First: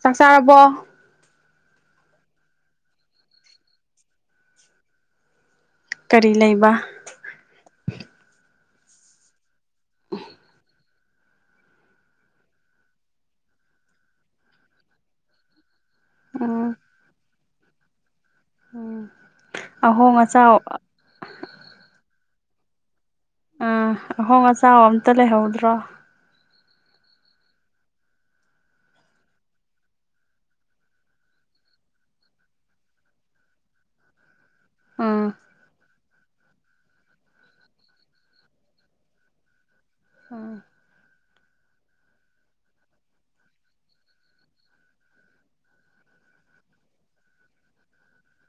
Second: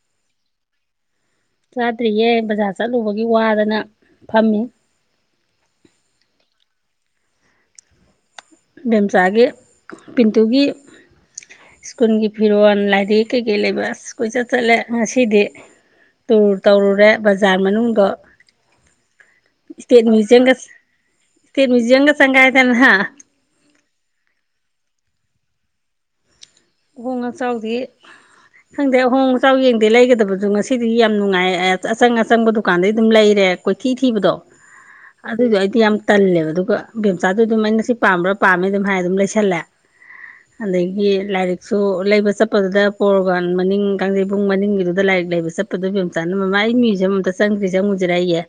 ꯆꯥꯛ ꯆꯥꯔꯕꯣ ꯆꯥꯗ꯭ꯔꯤꯌꯦ ꯕꯖꯥꯔ ꯆꯠꯂꯨꯕꯒꯤ ꯋꯥꯗꯅ ꯐꯝꯃꯤ ꯀꯔꯤ ꯂꯩꯕ ꯦꯝꯁꯒꯤꯦ ꯄꯤꯟꯇꯨꯒꯤ ꯁ꯭ꯀꯨꯜꯒꯤ ꯐꯤꯔꯣꯜ ꯂꯥꯏꯔꯤꯛ ꯀꯩꯀꯩ ꯂꯩꯕ ꯑꯁ ꯀꯣꯏꯆꯠ ꯆꯠꯂꯦ ꯉꯁꯤꯗꯤ ꯇꯨꯔ ꯎꯝ ꯇꯧꯔꯨꯔꯦ ꯕꯖꯥꯔ ꯃꯅꯨꯡꯗꯣ ꯏꯁꯇꯦꯠ ꯑꯍꯣꯡ ꯑꯆꯥꯎ ꯃ꯭ꯨꯖꯤꯝꯒꯁ ꯏꯁꯇꯦꯠ ꯃ꯭ꯨꯖꯝꯒ ꯆꯪꯥꯏꯗꯅ ꯍꯥ ꯎꯝ ꯑꯍꯣꯡ ꯑꯆꯥꯎꯕ ꯑꯝꯇ ꯂꯩꯍꯧꯗ꯭ꯔꯣ ꯑꯍꯣꯡ ꯑꯆꯥꯎꯗꯤ ꯈꯪꯗꯦ ꯑꯍꯣꯡ ꯑꯆꯥꯎ ꯌꯦꯡꯗꯦ ꯂꯩꯒꯗꯕꯁꯨ ꯉꯁꯤꯗꯤ ꯌꯥꯝ ꯅꯨꯡꯉꯥꯏ ꯑꯆꯪ ꯑꯆꯪꯕ ꯗꯨꯀꯥꯟꯗꯩ ꯑꯗꯨꯝ ꯂꯩꯔꯦ ꯀꯣꯏꯊꯤ ꯊꯤꯕꯗꯣ ꯎꯝ ꯑꯗꯨꯏꯗꯣ ꯑꯩꯗꯤ ꯌꯥꯝ ꯇꯜꯂꯦꯕ ꯑꯗꯨꯒ ꯕꯦꯝꯆꯥꯗꯨ ꯑꯗꯨꯝ ꯑꯩ ꯉꯁꯤ ꯄꯥꯝꯕ꯭ꯔꯥ ꯄꯥꯝꯃꯦ ꯑꯗꯨꯝ ꯍꯥꯏ ꯑꯗꯨꯝ ꯂꯩꯁꯜꯂꯦ ꯎꯝ ꯑꯗꯒꯤ ꯂꯥꯏꯔꯤꯛ ꯁꯣ ꯂꯩꯕ ꯆꯠꯄꯗꯨꯗ ꯄꯣꯔꯒꯥꯟ ꯃꯅꯤꯡ ꯀꯥꯡꯖꯩꯕꯨꯡ ꯃꯅꯤꯡꯒꯤꯗꯨꯗ ꯂꯥꯏꯔꯤꯛ ꯂꯩꯕ ꯆꯠꯄꯗꯨ ꯃꯕ ꯃꯆꯥꯅ ꯃꯃꯥ ꯑꯩ ꯃ꯭ꯌꯨꯖꯌꯝ ꯑꯝꯇ ꯆꯪꯗ꯭ꯔꯤ ꯆꯪꯉꯨꯁꯤꯔ ꯑꯩꯌꯦ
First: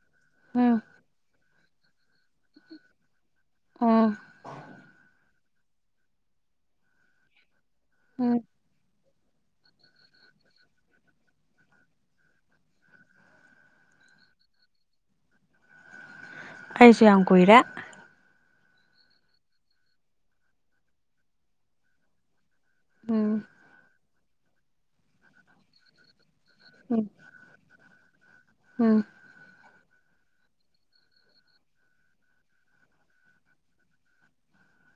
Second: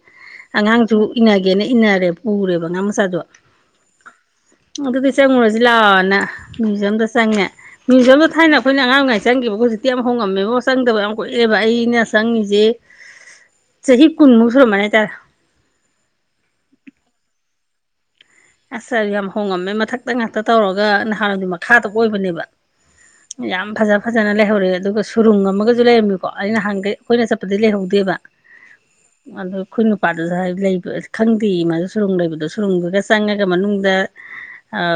ꯎꯝ ꯑꯉꯥꯡꯁꯨ ꯏꯟꯅꯒꯦꯅ ꯏꯟꯅꯔꯦ ꯄꯨꯔꯦꯕ ꯑꯉꯥꯡ ꯃꯆꯥꯗꯣ ꯎꯝ ꯑꯗꯨꯗꯤ ꯆꯪꯉꯨꯔꯁꯤ ꯂꯥꯛꯑꯣꯅ ꯃ꯭ꯌꯨꯖꯝꯗ ꯆꯪꯉꯦ ꯃꯤꯌꯨꯌꯝ ꯎꯝ ꯊꯥꯏꯅ ꯐꯩꯅꯥꯉ ꯑꯉ ꯉꯥꯏꯁꯤ ꯆꯪꯈꯤꯕ ꯍꯧꯖꯤꯛꯇꯤ ꯌꯥꯝ ꯍꯣꯡꯉꯝꯃꯦꯕꯣ ꯆꯪꯗꯕ ꯌꯥꯝ ꯀꯣꯛꯏꯑꯦꯕ ꯑꯩꯅ ꯆꯪꯉꯤꯁꯦ ꯆꯍꯤ ꯀꯨꯟꯃꯨꯛ ꯁꯨꯔꯝꯃꯅꯤ ꯍꯥꯏꯇꯥꯔꯦ ꯑꯩꯁꯨ ꯌꯥꯝ ꯀꯨꯏꯔꯦ ꯑꯁ ꯑꯗꯨ ꯌꯥꯝ ꯍꯣꯡꯉꯝꯃꯦ ꯃꯊꯛꯇ ꯉꯥꯛꯇ ꯇꯧꯔꯒ ꯅꯍꯥꯟꯋꯥꯗꯤ ꯃꯈꯥꯗ ꯀꯣꯏꯕꯅꯦꯕ ꯎꯝ ꯌꯥꯝ ꯐꯖ ꯐꯖꯅ ꯂꯩꯍꯧꯔꯦ ꯑꯗꯨꯒ ꯁꯨꯔꯨꯡ ꯑꯃꯒꯁꯨ ꯂꯩꯔꯝꯃꯤꯀꯣ ꯑꯩ ꯅꯍꯥꯟꯗꯩ ꯎꯝ ꯑꯩꯈꯣꯏꯅ ꯆꯠꯄꯗꯤ ꯂꯩꯍꯧꯗꯦꯕ ꯎꯝ ꯑꯗꯨ ꯑꯗꯨ ꯑꯩꯈꯣꯏ ꯅꯨꯄꯥꯗꯨꯁꯨ ꯍꯥꯏ ꯂꯩꯕ ꯈꯪꯗꯦ ꯏꯃꯥꯗ ꯁꯨꯔꯨꯝ ꯂꯩꯕꯗꯣ ꯁꯨꯔꯨꯝꯒ ꯆꯪꯉꯒ ꯃꯅꯨꯡꯗ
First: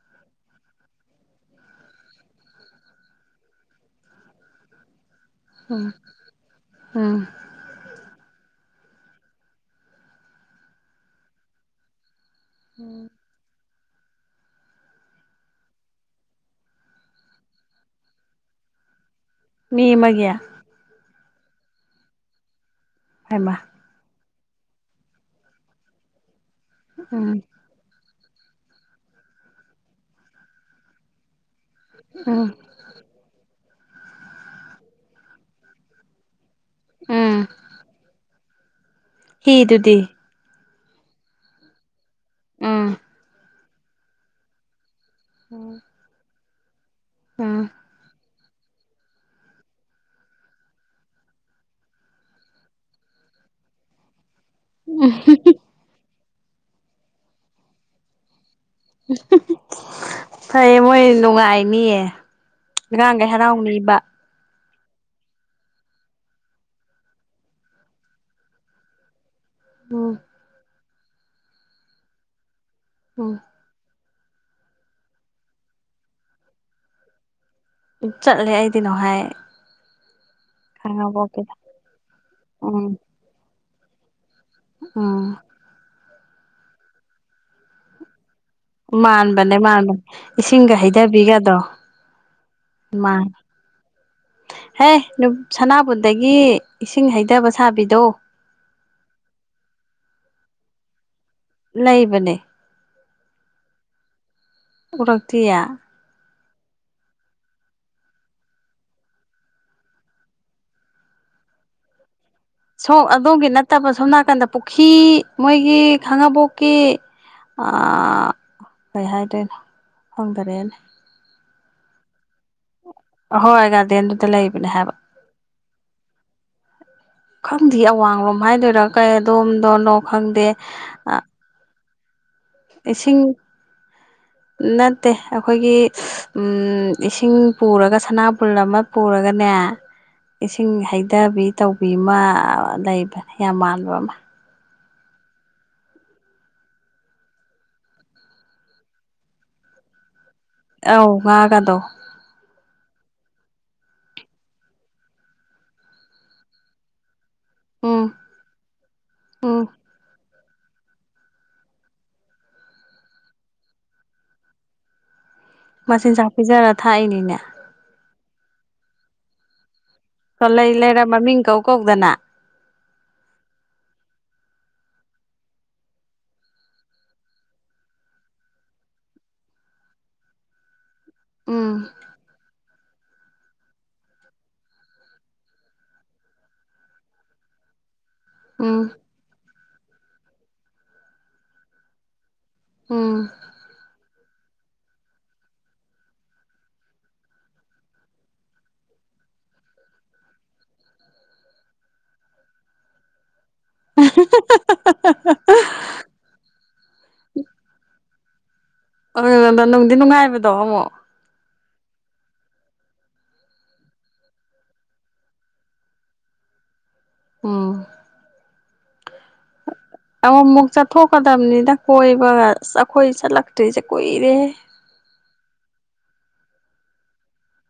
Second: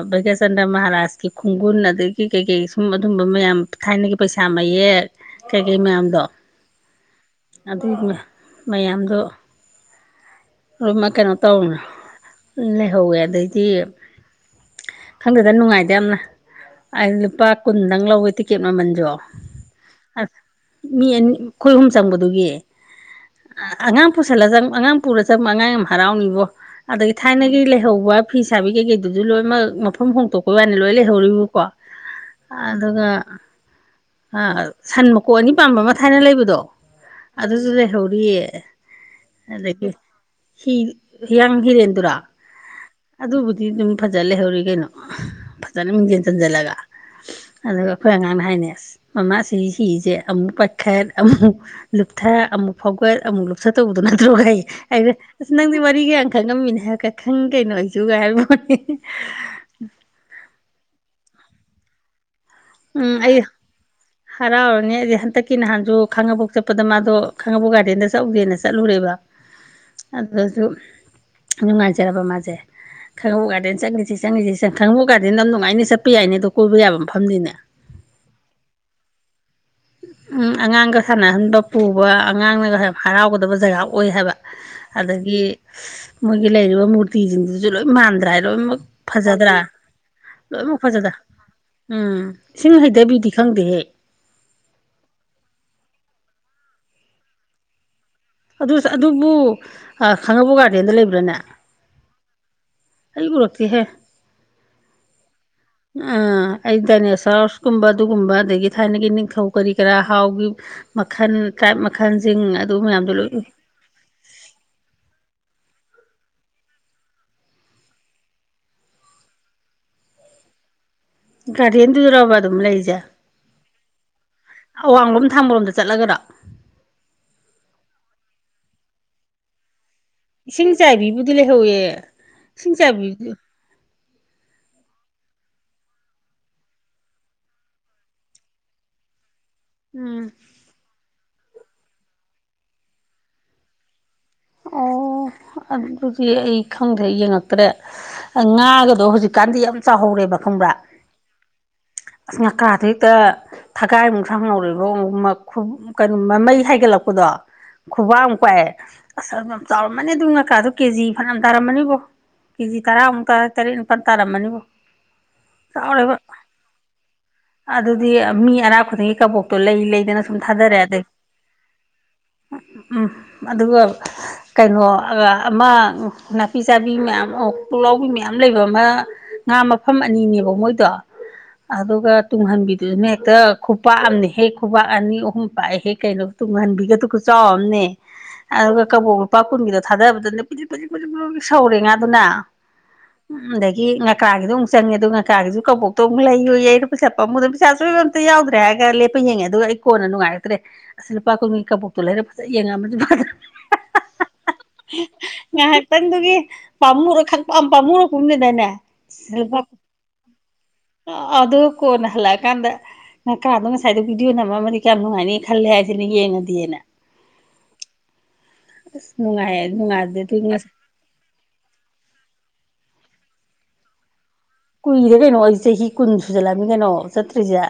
ꯚꯩꯒ꯭ꯌꯆꯟꯗ꯭ꯔ ꯃꯍꯥꯔꯥꯖꯀꯤ ꯈꯣꯡꯒꯨꯟ ꯑꯗꯒꯤ ꯀꯩꯀꯩ ꯁꯨꯝ ꯑꯗꯨꯝꯕ ꯃꯌꯥꯝ ꯊꯥꯏꯅꯒꯤ ꯄꯩꯁꯥ ꯃꯌꯦꯛ ꯀꯩꯀꯩ ꯃꯌꯥꯝꯗꯣ ꯎꯝ ꯑꯗꯨ ꯃꯌꯥꯝꯗꯣ ꯑꯗꯨꯃ ꯀꯩꯅꯣ ꯇꯧꯔꯨꯅ ꯎꯝ ꯂꯩꯍꯧꯋꯦ ꯑꯗꯩꯗꯤ ꯈꯪꯗꯗ ꯅꯨꯡꯉꯥꯏꯗ ꯌꯥꯝꯅ ꯂꯨꯄꯥ ꯀꯨꯟꯗꯪ ꯂꯧꯋꯦ ꯇꯤꯛꯀꯦꯠ ꯃꯃꯜꯁꯨ ꯃꯤ ꯑ ꯑꯃꯒꯤ ꯃꯤꯅꯤ ꯈꯣꯏ ꯑꯍꯨꯝ ꯆꯪꯕꯗꯨꯒꯤ ꯍꯥꯏꯃ ꯄꯁꯜꯂ ꯑꯉꯥꯡ ꯄꯨ ꯆꯞ ꯃꯉꯥ ꯌꯥꯝ ꯍꯔꯥꯎꯅꯤꯕꯣ ꯑꯗꯒꯤ ꯎꯝ ꯊꯥꯏꯅꯒꯤ ꯂꯩꯍꯧꯕ ꯐꯤ ꯁꯥꯕꯤ ꯀꯩꯀꯩꯗꯨꯁꯨ ꯂꯣꯏꯅꯃꯛ ꯃꯐꯝ ꯍꯣꯡꯇꯣꯛꯄꯩ ꯋꯥꯅꯤ ꯂꯣꯏ ꯂꯩꯍꯧꯔꯤꯕ ꯀꯣ ꯎꯝ ꯑꯗꯨꯒ ꯑ ꯁꯟ ꯃꯀꯣꯛ ꯑꯅꯤ ꯄꯥꯝꯕ ꯑꯃ ꯊꯥꯏꯅ ꯂꯩꯕꯗꯣ ꯎꯝ ꯑꯗꯨꯁꯨ ꯂꯩ ꯍꯧꯧꯔꯤꯑꯦ ꯍꯤꯗꯨꯗꯤ ꯍꯤꯌꯥꯡ ꯍꯤꯔꯦꯟꯗꯨꯔꯥ ꯎꯝ ꯑꯗ ꯗꯤ ꯑꯗꯨꯝ ꯐꯖ ꯂꯩꯍꯧꯔꯤ ꯀꯩꯅꯣ ꯎꯝ ꯐꯖꯅ ꯃꯤꯁꯤꯟ ꯊꯟꯖꯜꯂꯒ ꯎꯝ ꯑꯗ ꯐꯉ ꯍꯥꯏꯅꯦ ꯑꯁ ꯃꯃꯥꯁꯤ ꯍꯤꯁꯦ ꯑꯃꯨꯛ ꯄꯥꯏꯈꯠ ꯑꯃꯨꯛ ꯂꯨꯞꯊ ꯑꯃꯨꯛ ꯐꯥꯎꯒꯠ ꯑꯃꯨꯛ ꯂꯨꯞꯊ ꯇꯧꯕꯗꯣ ꯅꯠꯇ꯭ꯔꯣꯈꯩ ꯍꯥꯏꯦ ꯑꯁ ꯅꯪꯗꯤ ꯃꯔꯤꯒꯤ ꯈꯪꯉꯝꯃꯤꯅꯦ ꯍꯥꯏꯔꯒ ꯈꯪ ꯀꯩꯅꯣ ꯑꯩꯁꯨꯒꯥꯏꯔꯤ ꯃꯣꯠ ꯐꯩꯌꯦ ꯃꯣꯏ ꯅꯨꯡꯉꯥꯏ ꯃꯤꯡ ꯉꯔꯥꯡꯒꯩ ꯍꯔꯥꯎꯅꯤꯕ ꯅꯦ ꯑꯩꯗꯤ ꯍꯟꯗꯛꯀꯤ ꯅꯍꯥꯟꯁꯨ ꯈꯥꯡꯉꯕꯣꯛ ꯆꯠꯄꯗ ꯃꯥꯗꯣ ꯈꯥꯡꯉꯕꯣꯛ ꯒꯥꯔꯗꯦꯟꯗ ꯆꯠꯎꯗꯦꯅ ꯆꯠꯂꯨꯔꯦꯕ ꯎꯝ ꯑꯗꯨꯁꯨ ꯅꯨꯡꯉꯥꯏꯖꯔꯕ ꯃꯥꯁꯦ ꯎꯝ ꯈꯕꯨꯒꯒꯥꯗ ꯆ ꯁꯤ ꯆꯪꯉꯁꯤꯦꯪ ꯈꯪꯉꯕ ꯀꯗꯗꯤ ꯅꯝ ꯅꯨꯡꯉꯥꯏꯅ ꯆꯠꯄ ꯌꯥꯏꯅꯦ ꯑꯗꯣ ꯀꯣꯏꯕ ꯌꯥꯕ ꯃꯐꯝꯗꯤꯅꯦ ꯆꯠꯂꯦ ꯑꯩꯗꯤ ꯅꯣ ꯍꯥꯏꯥꯏ ꯎꯝ ꯑꯉꯥꯡꯒ ꯁꯥꯟꯅꯍꯟꯕ ꯄꯨꯕ ꯑꯉꯥꯡꯅꯒ ꯎꯝ ꯍꯔꯥꯎꯒꯗꯕ ꯖꯒꯥ ꯑꯣꯏ ꯍꯥꯏꯕ ꯎꯝ ꯑꯗꯒꯤ ꯃꯣꯏꯒꯤ ꯂꯩꯔꯤꯕ ꯃꯨꯔꯇꯤꯁꯤꯡꯁꯤꯁꯨ ꯂꯣꯏ ꯃꯥꯟꯗ꯭ꯔꯥ ꯍꯥꯏ ꯂꯣꯏꯅꯃꯛ ꯃꯥꯟꯕꯅꯦ ꯐꯖꯗ꯭ꯔꯥ ꯃꯥꯟꯕꯅꯦ ꯏꯁꯤꯡꯒ ꯂꯣꯏꯅꯃꯛ ꯐꯖꯗ꯭ꯔꯥ ꯍꯩꯊꯕꯤꯒꯗꯣ ꯎꯝ ꯏꯁꯤꯡ ꯃꯥꯟ ꯍꯩꯊꯕꯤꯗꯤ ꯈꯪꯗꯦꯍꯦꯛ ꯍꯦ ꯁꯅꯥꯕꯨꯟꯗꯒꯤ ꯏꯁꯤꯡ ꯍꯩꯊꯕ ꯁꯥꯕꯤꯗꯣ ꯑꯗꯨ ꯑꯗꯨꯕꯨ ꯈꯥꯡꯉꯕ ꯒꯥꯔꯗꯦꯟꯗ ꯂꯩꯕ꯭ꯔꯥꯅꯦ ꯂꯩꯕꯅꯦ ꯑꯩꯕꯨꯂꯛꯇꯛꯇ ꯍ ꯎꯔꯇꯌꯥ ꯑꯩ ꯗꯥꯏꯅꯦꯁꯔꯁ ꯀꯨꯝꯕ ꯑꯗꯨꯒꯨꯝꯕ ꯑꯗꯒꯤ ꯊꯥꯏꯅꯒꯤ ꯅꯤꯡꯊꯧ ꯀꯔꯤ ꯀꯔꯥ ꯍꯥꯎꯒꯤ ꯃꯈꯜ ꯇꯥꯏꯞ ꯃꯈꯜ ꯁꯣ ꯑꯗꯣꯝꯒꯤ ꯅꯠꯇꯕ ꯁꯣꯝ ꯅꯥꯀꯟꯗ ꯄꯨꯈ꯭ꯔꯤ ꯃꯣꯏꯒꯤ ꯈꯥꯉꯕꯣꯛꯀꯤ ꯀꯩ ꯍꯥꯏꯗꯣꯏꯅꯣ ꯐꯪꯗꯔꯦꯅꯦ ꯒꯥꯔꯤꯗꯨꯔꯕ ꯑꯗꯨꯝ ꯂꯩꯖꯦ ꯑꯍꯣꯏ ꯒꯥꯔꯗꯦꯟꯗꯨꯗ ꯂꯩꯕꯅꯦ ꯍꯥꯏꯕ ꯆꯠꯂꯒꯗ ꯈꯪꯗꯦ ꯑꯋꯥꯡꯂꯣꯝ ꯍꯥꯏꯗꯣꯏꯔꯥ ꯀꯩ ꯑꯗꯣꯝꯗꯣ ꯏꯁꯤꯡ ꯆꯥꯏꯕꯤꯕꯨꯗꯤ ꯂꯩꯍꯧꯋꯦ ꯏꯁꯤꯡ ꯅꯠꯇꯦ ꯑꯩꯈꯣꯏꯒꯤ ꯏꯁꯤꯡ ꯄꯨꯔꯒ ꯁꯅꯥꯕꯨꯜ ꯑꯃ ꯄꯨꯔꯒ ꯅ ꯎꯝ ꯏꯁꯤꯡ ꯍꯩꯊꯕꯤ ꯇꯧꯕꯤ ꯑꯃ ꯂꯩꯕ ꯌꯥꯝ ꯃꯥꯟꯕ ꯑꯃ ꯑꯣ ꯑꯗꯨꯗꯤ ꯑꯩ ꯈꯪꯗ꯭ꯔꯦ ꯌꯦꯡꯉꯛꯇ꯭ꯔꯦ ꯉꯥꯒꯗꯣ ꯍꯧꯖꯤꯛꯀꯥꯟꯗꯤ ꯌꯥꯝ ꯆꯥꯎꯍꯧꯔꯦꯕ ꯈꯪꯕ꯭ꯔꯥ ꯑꯥꯎ ꯉꯒꯥꯗꯣ ꯇ ꯊꯒꯥꯏꯃꯨꯁꯪ ꯉꯧꯔꯤꯕ ꯀꯩꯅꯣ ꯃꯃꯩ ꯍꯥꯏꯒꯠꯂꯛꯄꯗꯣ ꯎꯝ ꯈꯨꯕ ꯑꯃꯨ ꯀꯥꯏ ꯑ ꯎꯝ ꯆꯥꯎꯔ ꯃ ꯑꯗꯨꯗꯨ ꯉꯀꯥꯗꯨꯣ ꯀꯦꯖꯤ ꯐꯅꯌꯥꯝ ꯇꯥꯔꯝꯃꯅꯤꯕꯣ ꯀꯦꯖꯤ ꯇꯔꯥꯃꯨꯛ ꯇ ꯇꯔꯦꯠꯃꯨꯛ ꯐꯜ ꯇꯥꯔꯝꯃꯅꯤꯕꯣ ꯆꯥꯎꯔꯦꯕ ꯃꯆꯤꯟꯖꯥꯛ ꯄꯤꯖꯔ ꯊꯥꯛꯏꯅꯤꯅꯦ ꯑꯗꯨꯗꯤ ꯃꯤ ꯑꯔꯥ ꯈꯨꯗꯤꯡꯒꯤ ꯀꯕꯣꯛꯇꯣ ꯂꯩ ꯂꯩ ꯑꯗꯨꯩꯅ ꯁꯨꯝ ꯂꯩ ꯊꯥꯗꯔꯛꯑꯦ ꯂꯩꯔ ꯑꯗꯩ ꯃꯃꯤꯡ ꯀꯧ ꯀꯧꯗꯅ ꯎꯝ ꯑꯗꯨꯒ ꯀꯩꯅꯣ ꯑꯃ ꯅꯥꯄꯤ ꯆꯥꯕꯤ ꯃꯌꯥꯝ ꯄꯨꯛꯂꯥꯎꯕꯤ ꯃꯌꯥꯝ ꯂꯩꯕ ꯑꯃ ꯉꯥ ꯃꯐꯝ ꯑꯅꯤꯅꯦꯕ ꯃꯣꯏꯗꯣ ꯎꯝ ꯑꯗꯨꯒ ꯍꯟꯕꯤꯗꯨꯅꯦ ꯍꯦꯛꯇ ꯈꯨꯄꯥꯛꯑꯝꯅꯦ ꯍꯦꯛ ꯈꯨꯄꯥꯛꯥꯛ ꯑꯅꯤ ꯑꯍꯨꯝ ꯄꯥꯛꯑꯦ ꯍꯦꯛ ꯀꯩꯅꯣ ꯇꯨꯡꯍꯟꯕꯤꯒꯗꯨ ꯆꯥꯎꯑꯝꯅꯦ ꯑꯗ ꯀ ꯎꯝ ꯀꯕꯨꯣ ꯄꯥꯀꯅꯒꯗ ꯊꯥꯗꯖꯕꯗꯨꯅꯦ ꯄꯤꯖꯤꯛ ꯄꯤꯖꯤꯛ ꯄꯤꯖꯤꯛꯛ ꯁꯧꯔꯦ ꯉꯥ ꯑꯗꯨꯅ ꯎꯝ ꯗꯒꯤ ꯉ ꯀꯀꯥꯒꯤꯗ ꯑꯃꯨꯛ ꯆꯪꯉꯦ ꯑꯗꯨꯒ ꯀꯀꯥꯒꯤꯁꯨ ꯀꯕꯣꯛꯇꯣꯨꯛ ꯂꯩꯨ ꯄꯩꯁꯥ ꯄꯥꯝꯃꯨꯗꯅ ꯄꯩꯁꯥ ꯆꯣꯏꯕ ꯑꯝꯇ ꯌꯥꯎꯗ꯭ꯔꯦ ꯍꯥꯏꯔꯒ ꯂꯦꯞꯄ ꯌꯦꯡꯉꯦ ꯑꯗꯨꯒ ꯑꯩ ꯀꯣꯟꯅ ꯅꯨꯡꯉꯥꯏꯔꯛꯇ꯭ꯔꯦ ꯑ ꯂꯨꯄꯥ ꯀꯨꯟꯒꯤ ꯀꯕꯣꯛꯇꯣ ꯂꯩꯔ ꯐꯖ ꯌꯦꯡꯉꯝꯃꯁꯨ ꯐꯅ ꯉꯥꯏꯍꯥꯛꯇꯪꯗꯨꯒꯤ ꯄꯥꯝꯃꯨꯔ ꯈꯛ ꯄꯥꯝꯃꯨꯔ ꯀꯨꯝꯅꯗꯅꯦ ꯑꯗ ꯅꯨꯡꯗꯤ ꯅꯨꯡꯉꯥꯏꯕꯗꯣ ꯑꯃꯃꯛ ꯑꯗꯨ ꯀꯣꯟꯅ ꯍꯜꯂꯛꯑꯀꯥꯟꯗ ꯉꯀꯥꯗꯣ ꯉꯁꯥꯏꯗ ꯚꯤꯗꯤꯑꯣ ꯅꯝꯃꯝꯃ ꯀꯌꯥꯝ ꯅꯨꯡꯉꯥꯏꯅꯤ ꯈꯜꯂꯦ ꯍꯥꯏꯁꯤꯅ ꯌꯦꯡꯉꯗꯤꯦꯅ ꯎꯝ ꯅꯨꯡꯉꯥꯏ ꯅꯨꯡꯉꯥꯏꯕꯗꯨꯗꯤ ꯑꯃꯛꯃꯨꯛ ꯉꯁ ꯆꯠꯊꯣꯛꯀꯗꯕꯅꯤꯅ ꯀꯣꯏꯕꯒ ꯑꯁ ꯑꯩꯈꯣꯏ ꯆꯠꯂꯛꯇ꯭ꯔꯤꯁꯦ ꯀꯨꯏꯔꯦ ꯀꯨꯏꯔꯦ ꯀꯩꯅꯣ ꯑꯩ ꯆꯍꯤ ꯀꯨꯟ ꯁꯨꯖꯜꯂꯝꯃꯤ ꯀꯩꯅꯣ ꯆꯠꯇ꯭ꯔꯤꯁꯦ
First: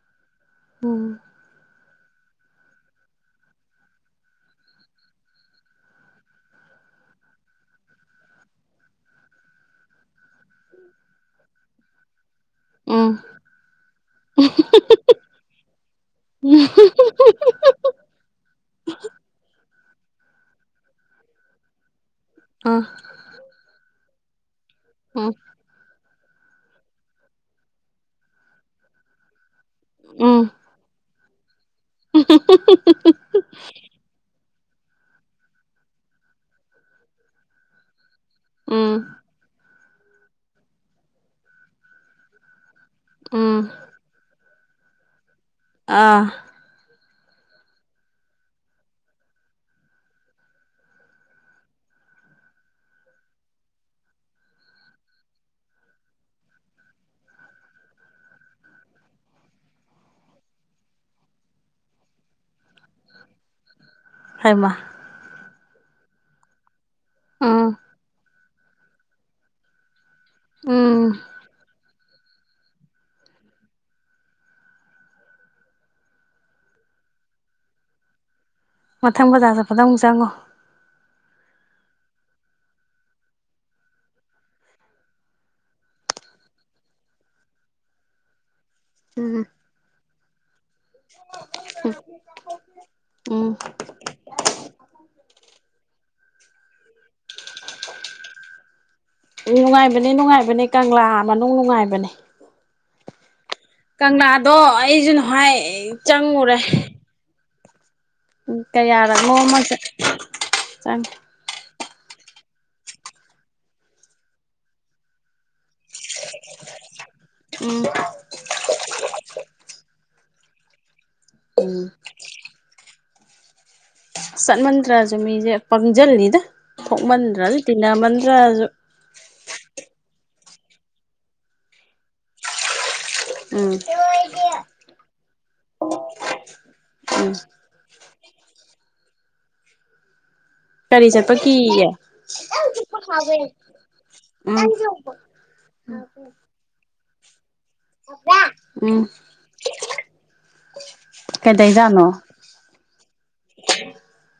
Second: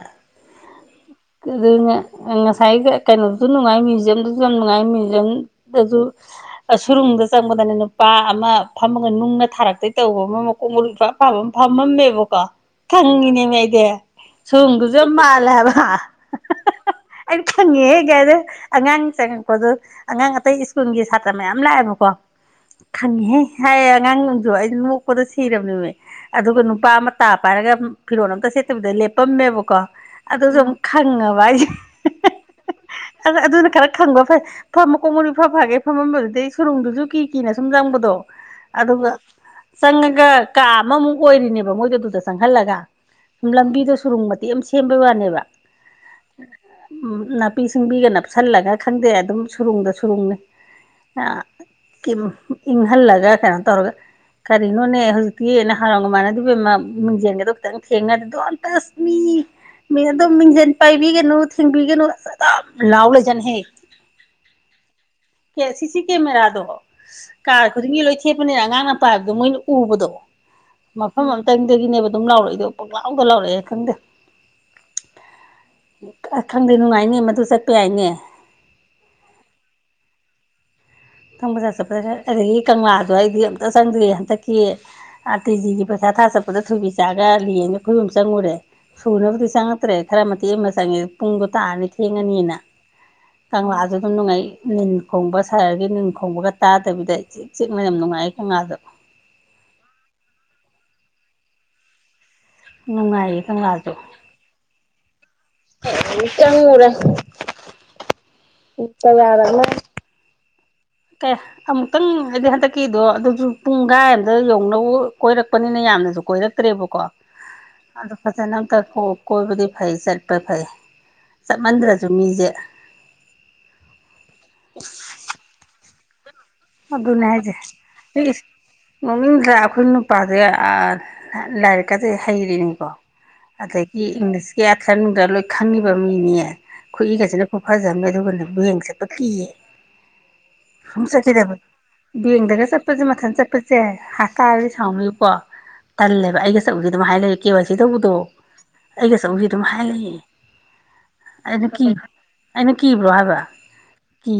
ꯎꯝ ꯀꯗꯣꯏꯅ ꯉꯁꯥꯏꯒ ꯀꯩꯅꯣꯁꯨ ꯅꯨꯡꯉꯥꯏ ꯃ꯭ꯌꯨꯖꯤꯌꯝꯗꯁꯨ ꯌꯥꯝ ꯅꯨꯡꯉꯥꯏ ꯃ꯭ꯌꯨꯖꯤꯌꯝꯗꯁꯨ ꯁꯨꯔꯨꯡꯗ ꯆꯪꯕꯗꯅ ꯅꯨꯄꯥ ꯑꯃ ꯐꯝꯃꯒ ꯅꯨꯡꯅ ꯊꯥꯔꯛꯇꯩ ꯇꯧꯕ ꯑꯃ ꯃꯀꯣꯛ ꯃꯔꯨꯁꯨ ꯑ ꯐꯕ ꯑꯃ ꯊꯃꯝ ꯃꯦꯕ ꯀꯥ ꯎꯝ ꯈꯪꯉꯤꯅꯦꯅꯦ ꯑꯩꯗꯤ ꯁꯣꯗꯨꯁꯨ ꯌꯥꯝ ꯃꯥꯜꯂꯦ ꯍꯥꯏꯕ ꯑꯩ ꯈꯪꯉꯦ ꯀꯥꯏꯗ ꯑꯉꯥꯡ ꯆꯪꯉꯛꯄꯗꯣ ꯑꯉꯥꯡ ꯑꯇꯩ ꯁ꯭ꯀꯨꯜꯒꯤ ꯁꯥꯇ꯭ꯔ ꯃꯌꯥꯝ ꯂꯥꯛꯑꯦꯕꯀꯣ ꯎꯝ ꯈꯅꯤ ꯍꯥꯏ [unintelligible] ꯑꯗꯨ ꯑꯩꯗꯤ ꯃꯣꯛꯄꯗ ꯎꯝ ꯁꯤꯔꯕꯅꯤꯃꯦ ꯑꯗꯨꯒ ꯅꯨꯄꯥ ꯑꯃ ꯇꯥ ꯄꯥꯏꯔꯒ ꯐꯤꯔꯣꯜ ꯑꯃꯝꯇ ꯁꯦꯠꯇꯕꯤꯗ ꯂꯦꯞꯄꯝꯃꯦꯕ ꯀꯣ ꯎꯝ ꯑꯗꯨ ꯁ ꯈꯪꯉꯕ ꯚꯏ ꯑ ꯑꯗꯨꯅ ꯈꯔ ꯈꯪꯕꯣ ꯐꯩ ꯐꯝꯃꯀꯣꯡ ꯃꯗꯤ ꯐ ꯐꯥꯒꯦ ꯐꯝꯃꯝꯕꯗꯨꯗꯩ ꯁꯨꯔꯨꯡꯗꯨꯁꯨ ꯀꯤ ꯀꯤꯅ ꯁꯨꯝ ꯆꯪꯕꯗꯣ ꯎꯝ ꯑꯗꯨꯒ ꯆꯪꯉꯒ ꯀꯥ ꯑꯃꯃꯨꯛ ꯑꯣꯏꯔꯤꯅꯦꯕ ꯃꯣꯏꯗ ꯑꯗꯨꯗ ꯆꯪꯍꯜꯂꯒ ꯎꯝ ꯂꯝꯕꯤꯗ ꯁꯨꯔꯨꯡꯃꯦ ꯁꯦꯝꯦꯝꯕ ꯋꯥꯅꯦꯕ ꯑꯥ ꯅꯥꯄꯤ ꯁꯤꯡꯕꯤꯒ ꯅꯞꯁꯜꯂꯒ ꯈꯪꯗꯦ ꯑꯗꯨꯝ ꯁꯨꯔꯨꯡꯗ ꯁꯨꯔꯨꯡꯅꯤ ꯏꯪꯍꯜꯂꯒ ꯀꯩꯅꯣ ꯇꯧꯔꯒ ꯀꯔꯤꯅꯣꯅꯦ ꯍꯧꯖꯤꯛꯇꯤꯅ ꯍꯔꯥꯎꯒ ꯃꯥꯟꯅꯗꯕꯃ ꯃꯤꯡꯖꯦꯟꯒꯗꯣ ꯈꯤꯇꯪ ꯊꯦꯡꯅꯔꯗꯇꯁ ꯃꯤ ꯃꯤ ꯑꯗꯨꯝ ꯃꯤꯡꯖꯦꯟ ꯄꯥꯏꯕꯤꯒꯅꯨ ꯊꯦꯡꯕꯤꯒꯅꯨ ꯑꯁ ꯑꯗꯨꯝ ꯂꯥꯎ ꯂꯩꯁꯟꯍꯦ ꯍꯥꯏꯃ ꯀ ꯁꯤ ꯁꯤ ꯀꯦꯃꯦꯔꯥꯗꯣ ꯀꯥꯔ ꯎꯝ ꯈꯗꯤꯉ ꯂꯣꯏ ꯈꯦꯄꯅꯤꯅ ꯑꯉꯥꯡ ꯅꯨꯄꯥ ꯍꯥꯏꯕꯗꯣ ꯃꯣꯏꯅ ꯎꯕꯗꯣ ꯎꯝ ꯃꯐꯝ ꯑꯃꯇꯪꯗꯒꯤꯅꯦꯕ ꯑꯗꯨꯝ ꯂꯥꯎꯔꯛꯏꯗꯣ ꯄꯛꯂꯥꯎꯗ ꯂꯥꯎꯔꯛꯑꯦ ꯈꯪꯗꯦ ꯑ ꯈꯪꯗꯦ ꯅꯨꯡꯉꯥꯏꯅꯦ ꯃꯗꯨ ꯆꯠꯄ ꯌꯥꯏꯅꯦ ꯃꯊꯪ ꯕꯖꯥꯔꯁ ꯐꯖꯪ ꯑꯃꯨꯛ ꯆꯪꯉꯣ ꯊꯪꯕꯖꯥ ꯆꯠꯄꯗ ꯑꯗꯒꯤ ꯀꯪꯂꯥꯗꯣ ꯑꯩꯗꯤ ꯑꯝꯇ ꯆꯪꯗ꯭ꯔꯤ ꯍꯟꯗꯛꯀꯤ ꯑꯥ ꯇꯤꯖꯤꯒꯤ ꯄꯩꯁꯥ ꯊꯥ ꯆꯠꯄꯗ ꯊꯨꯕꯤ ꯆꯥꯒ ꯂꯅ ꯈꯨꯣꯏꯕ ꯆꯪꯉꯨꯔꯦ ꯎꯝ ꯁꯣꯅꯕꯨꯗꯤ ꯁꯉ ꯇ꯭ꯔꯦ ꯈꯔꯝ ꯆꯪꯉꯦ ꯄꯨꯡꯗꯣ ꯇꯥꯔꯅꯤ ꯊꯦꯡꯉꯅꯤꯅ ꯎꯝ ꯀꯪꯂꯥꯁꯨ ꯑꯗꯨꯝ ꯅꯨꯡꯉꯥꯏ ꯅꯤꯟ ꯈꯣꯡꯕ ꯁꯥꯔꯒ ꯆꯤꯡ ꯈꯧꯕꯒ ꯇꯥꯗꯕꯤꯗ ꯆ ꯆꯤꯛꯅ ꯌꯥꯝ ꯅꯨꯡꯉꯥꯏ ꯀꯪꯂꯥꯗꯣ ꯎ ꯅꯨꯡꯉꯥꯏꯕꯅꯦ ꯅꯨꯡꯉꯥꯏꯕꯅꯦ ꯀꯪꯂꯥ ꯃꯅꯨꯡ ꯅꯨꯡꯉꯥꯏꯕꯅꯦ ꯅꯨꯡꯉꯥꯏ ꯀꯪꯂꯥꯗꯣ ꯑꯩꯖ ꯍꯥꯏ ꯆꯪꯉꯨꯔꯦ ꯎ ꯀꯌꯥꯔꯅꯣꯃꯠ ꯀꯦ ꯑꯃꯨꯛꯇꯪ ꯍꯥꯏꯗꯤ ꯍꯟꯗꯛꯀꯤꯗꯣ ꯑꯗꯨꯁꯨ ꯄꯨꯡ ꯀꯥꯏ ꯑꯝꯗ ꯌꯧꯅ ꯀꯣꯏꯔꯛ ꯄꯛꯄꯅꯤꯅ ꯌꯥꯝꯅꯁꯨ ꯀꯣꯏꯔꯛꯇ꯭ꯔꯦꯕꯀꯣ ꯑꯗꯣ ꯐꯖꯅ ꯑꯝꯇ ꯀꯣꯏꯕꯗꯤ ꯐꯩ ꯆꯠꯄꯦ ꯐꯥꯏ ꯐꯥꯏ ꯆꯞ ꯎꯝ ꯃꯟꯗ꯭ꯔꯁꯨ ꯃꯤꯁꯦ ꯁꯟꯃꯟ ꯔꯖ ꯃꯤꯦ ꯄ ꯜꯅꯤꯗ ꯑꯗꯨꯅꯦ ꯍꯥꯏꯁꯦ ꯃꯃꯤꯡꯗ ꯑꯩꯈꯣꯏ ꯅꯨꯄꯥ ꯑꯗꯨ ꯂꯥꯏꯔꯤꯛꯀꯗꯤ ꯍꯩꯔꯤꯅꯤꯀꯣ ꯎꯝ ꯑꯗꯒꯤ ꯏꯪꯂꯤꯁꯀꯤ ꯑꯥꯊ꯭ꯔꯅꯨꯡꯗ ꯂꯣꯏ ꯈꯪꯉꯤꯕ ꯃꯤꯅꯦ ꯎꯝ ꯈꯨꯏꯒꯁꯤꯅ ꯈꯨ ꯐꯖꯕꯃꯦ ꯑꯗꯨꯒ ꯕꯦꯡꯁꯦ ꯄ ꯀꯌꯦ ꯀꯔꯤ ꯆꯦꯠꯄ ꯀ ꯕꯦꯡꯗꯒ ꯆꯠꯄꯁꯦ ꯃꯊꯟ ꯆꯠꯄꯁꯦ ꯎꯝ ꯍꯁꯇꯥꯔꯗꯤ ꯁꯥꯎꯅꯤꯕꯀꯣ ꯇꯜꯂꯦꯕ ꯑꯩꯒ ꯆꯠꯂꯨꯁꯦ ꯑꯗꯨꯝ ꯍꯥꯏꯅ ꯂꯩꯛꯦ ꯀꯦ ꯋꯥꯏ ꯁꯤ ꯇꯧꯕꯗꯣ ꯎꯝ ꯑꯩꯒ ꯆꯁꯤ ꯑꯗꯨꯝ ꯍꯥꯏꯂꯛ ꯑꯩꯅ ꯀꯤ ꯀꯩꯗꯩꯖꯥꯠꯅꯣ ꯑꯩꯅ ꯀꯤꯕ꯭ꯔꯣ ꯍꯥꯏꯕ ꯀꯤ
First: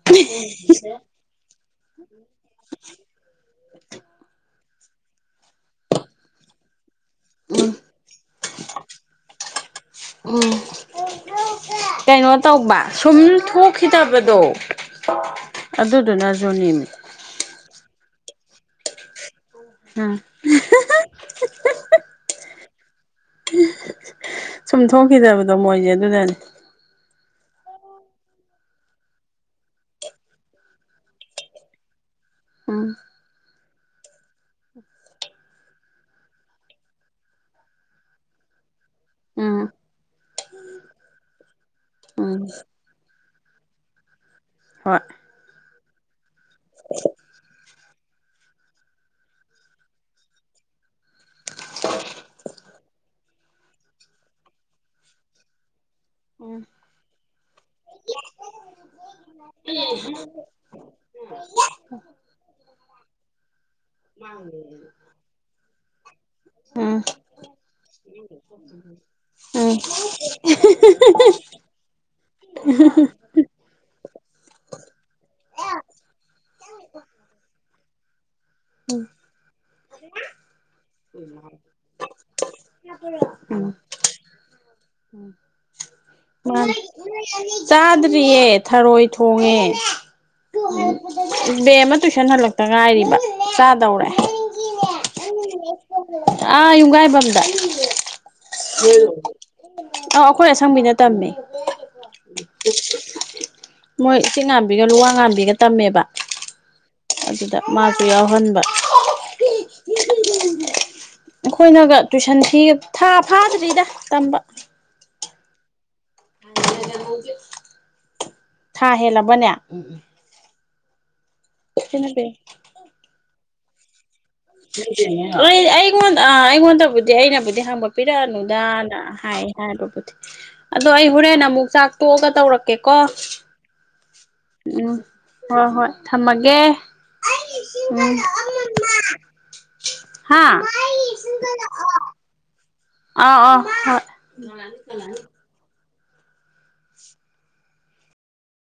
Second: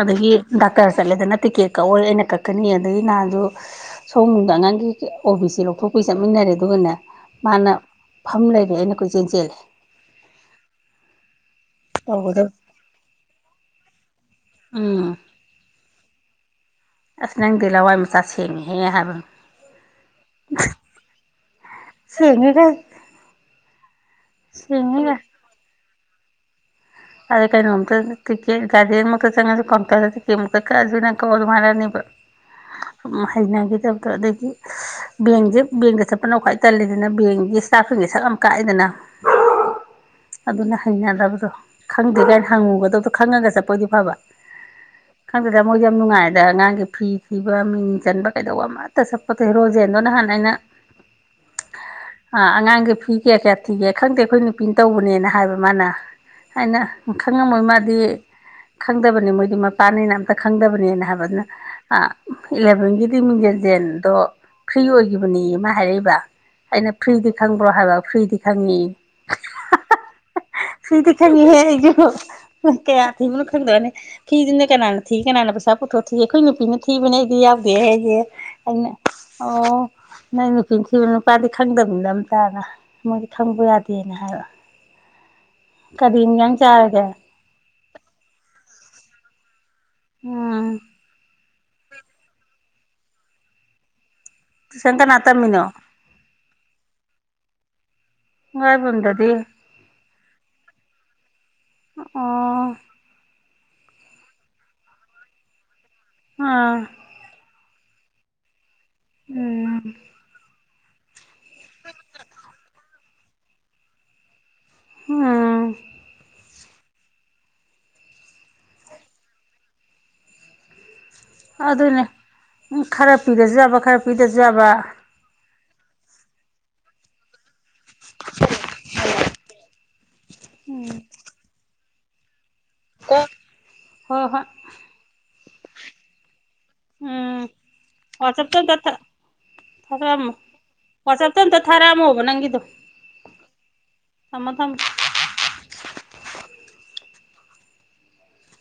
ꯑꯗꯒꯤ ꯀꯔ ꯆꯠꯂꯦꯗꯅ ꯇꯤꯛꯀꯦꯠ ꯀꯛꯑꯣꯏ ꯑꯩꯅ ꯀꯛꯀꯅꯤ ꯑꯗꯗꯒꯤ ꯅꯍꯥꯟꯁꯨ ꯁꯣꯝꯗ ꯑꯉꯥꯡꯒꯤ ꯑꯣ ꯕꯤꯁ ꯂꯧꯊꯣꯛꯄꯩ ꯆꯠꯃꯤꯟꯅꯔꯦ ꯑꯗꯨꯒꯅ ꯃꯥꯅ ꯎꯝ ꯐꯝ ꯂꯩꯔꯦ ꯑꯩꯅ ꯀꯣꯏꯆꯦꯟ ꯆꯦꯜꯂꯦ ꯀꯩꯅꯣ ꯇꯒꯗ ꯑꯣ ꯑꯗꯨꯗꯨꯅ ꯖꯨꯅꯤꯝ ꯑꯁ ꯅꯪꯗꯤꯂꯋꯥꯏ ꯃꯆꯥ ꯁꯦꯡꯉꯦꯍꯦ ꯍꯥꯏꯕ ꯑ ꯁꯦꯡꯉꯦꯒ ꯀ ꯁꯨꯝ ꯁꯦꯡꯉꯦꯒ ꯊꯣꯛꯈꯤꯗꯕꯗꯣ ꯃꯣꯏꯁꯦ ꯑꯗꯨꯗꯅꯤ ꯑꯗꯩ ꯀꯩꯅꯣꯝꯇ ꯇꯤꯛꯀꯦꯠ ꯒꯥꯔꯗꯦꯟ ꯃꯨꯛꯇ ꯆꯪꯉꯁꯨ ꯀꯥꯎꯟꯇꯔꯗ ꯇꯤꯛꯀꯦꯠꯃꯨꯛꯇ ꯀꯛꯑꯁꯨ ꯅꯪ ꯀꯛꯑ ꯑꯗꯨꯝ ꯍꯥꯏꯔꯛꯅꯦꯕ ꯎꯝ ꯁꯨꯝ ꯍꯩꯅꯈꯤꯗꯕꯗꯣ ꯑꯗꯒꯤ ꯕꯦꯡꯁꯦ ꯕꯦꯡꯗ ꯆꯠꯄꯅ ꯈ꯭ꯋꯥꯏ ꯇꯜꯂꯤꯗꯅ ꯕꯦꯡꯒꯤ ꯏꯁꯇꯥꯐꯁꯤꯡꯒꯤ ꯁꯛ ꯌꯥꯝ ꯀꯥꯛꯑꯦꯗꯅ ꯎꯝ ꯑꯗꯨꯅ ꯍꯩꯅꯗꯕꯗꯣ ꯈꯪꯗ꯭ꯦ ꯎꯝ ꯀꯥꯏꯅ ꯍꯪꯉꯨꯒꯗꯧꯗꯣ ꯈꯪꯉꯒ ꯆꯠꯄꯣꯏꯗꯤ ꯐꯕ ꯍꯣꯏ ꯈꯪꯗꯗ ꯃꯣꯏꯗꯤ ꯌꯥꯝ ꯅꯨꯡꯉꯥꯏꯗ ꯑꯉꯥꯡꯒꯤ ꯐꯤ ꯊꯤꯕ ꯃꯤꯡ ꯆꯟꯕ ꯀꯩꯗꯧꯕ ꯑꯃꯠꯇ ꯆꯠꯄꯗ ꯍꯦ ꯔꯣꯖꯦꯟꯗꯣ ꯅꯍꯥꯟ ꯑꯩꯅ ꯑꯉꯥꯡꯒꯤ ꯐꯤ ꯀꯌꯥ ꯀꯌꯥ ꯊꯤꯒꯦ ꯈꯪꯗꯦ ꯑꯩꯈꯣꯏ ꯅꯨꯄꯤ ꯇꯧꯕꯅꯦꯅ ꯍꯥꯏꯕ ꯃꯥꯅ ꯎꯝ ꯑꯩꯅ ꯈꯪꯉꯝꯃꯣꯏ ꯃꯥꯗꯤ ꯈꯪꯗꯕꯅꯤ ꯃꯣꯏꯗꯤ ꯃꯄꯥꯅꯤꯅ ꯑꯝꯇ ꯈꯪꯗꯕꯅꯤꯅ ꯍꯥꯏꯕꯗꯨꯅ ꯏꯂꯚꯦꯟꯒꯤꯗꯤ ꯃꯤꯡꯖꯦꯟꯖꯦꯜꯗꯣ ꯐ꯭ꯔꯤ ꯑꯣꯏꯈꯤꯕꯅꯤ ꯑꯃ ꯍꯥꯏꯔꯛꯏꯕ ꯑꯩꯅ ꯎꯝ ꯐ꯭ꯔꯤꯗꯤ ꯈꯪꯕ꯭ꯔꯣ ꯍꯥꯏꯕ ꯐ꯭ꯔꯤꯗꯤ ꯈꯪꯉꯤ ꯎꯝ ꯐꯔꯤ ꯈꯪꯉꯤꯍꯦ ꯑꯩꯁꯨ ꯀꯌꯥ ꯊꯤꯕꯅꯣ ꯈꯪꯗꯕꯅꯤ ꯐꯤꯗꯨꯅ ꯀꯅꯥꯅ ꯊꯤ ꯀꯅꯥꯅ ꯄꯩꯁꯥ ꯄꯨꯊꯣꯛ ꯊꯤ ꯑꯩꯈꯣꯏ ꯅꯨꯄꯤꯅ ꯊꯤꯕꯅꯦ ꯑꯩꯗꯤ ꯌꯥꯎꯗꯦ ꯍꯥꯏꯁꯦ ꯑꯩꯅ ꯎꯝ ꯑꯣ ꯅꯪ ꯅꯨꯄꯤꯅ ꯊꯤꯕ ꯅꯨꯄꯥꯗꯤ ꯈꯪꯗꯕꯅꯤꯅꯝ ꯇꯥꯅ ꯃꯣꯏꯗꯤ ꯈꯪꯕ ꯎꯝ ꯌꯥꯗꯦꯅ ꯍꯥꯏꯕ ꯀꯗꯤ ꯅꯤꯡ ꯌꯥꯝꯅꯤ ꯃꯥꯅꯦ ꯆꯥꯔꯒ ꯆꯥꯗ꯭ꯔꯤꯌꯦ ꯊꯔꯣꯏ ꯊꯣꯡꯉꯦ ꯑꯣꯝ ꯕꯦ ꯑꯃ ꯇꯨꯏꯁꯟ ꯍꯜꯂꯛꯇ ꯉꯥꯏꯔꯤꯕ ꯆꯥꯗꯧꯔꯦ ꯇꯨꯏꯁꯟ ꯀꯅꯥ ꯇꯝꯃꯤꯅꯣ ꯑꯥ ꯌꯨꯡꯒꯥꯏꯕꯝꯗ ꯉꯥꯏꯕꯝꯗꯗꯤ ꯑ ꯑꯩꯈꯣꯏ ꯑꯁꯪꯕꯤꯅ ꯇꯝꯃꯦ ꯑꯣ ꯎ ꯃꯣꯏ ꯏꯆꯤꯟ ꯉꯥꯝꯕꯤꯒ ꯂꯨꯋꯥ ꯉꯥꯡꯝꯕꯤꯒ ꯇꯝꯃꯦꯕ ꯑꯥ ꯑꯗꯨꯗ ꯃꯥꯁꯨ ꯌꯥꯎꯍꯟꯕ ꯎꯝ [inaudible] ꯑꯩꯈꯣꯏꯅꯒ ꯇꯨꯏꯁꯟ ꯐꯤ ꯊꯥ ꯐꯥꯗ꯭ꯔꯤꯗ ꯇꯝꯕ ꯑꯥ ꯊꯥ ꯍꯦꯜꯂꯕꯅꯦ ꯎꯝ ꯑꯗꯨꯅꯦ ꯈꯔ ꯄꯤꯒꯖꯕ ꯕꯈꯔ ꯀꯗꯔ ꯌꯥꯕ ꯑꯩ ꯑꯩꯒꯣꯟ ꯑꯩꯒꯣꯟꯕꯕꯨꯗꯤ ꯑꯩꯅꯕꯨ ꯗꯤ ꯍꯥꯡꯒꯠꯄꯤꯤꯔꯛꯑꯅꯨꯗꯅ ꯍꯥꯏ ꯍꯥꯏꯕꯕꯨꯗꯤ ꯑꯗꯣ ꯑꯩ ꯍꯣꯔꯦꯟ ꯑꯃꯨꯛ ꯆꯥꯛ ꯇꯣꯛꯑꯒ ꯇꯧꯔꯛ ꯀꯀꯣ ꯀꯣ ꯍꯣꯏ ꯍꯣꯏ ꯍꯣꯏ ꯍꯣꯏ ꯊꯝꯃꯒꯦ ꯦ ꯎꯝ ꯎ ꯋꯥꯆꯞꯇ ꯑꯝꯇ ꯊꯥ ꯊꯥꯔꯛꯑꯝꯃꯣ ꯍꯥ ꯋꯥꯆꯞꯇ ꯑꯝꯇ ꯊꯥꯔꯛꯑꯝꯃꯣꯕ ꯅꯪꯒꯤꯗꯣ ꯑ ꯑꯣ ꯍ ꯊꯝꯃꯣ ꯊꯝꯃꯣ [inaudible]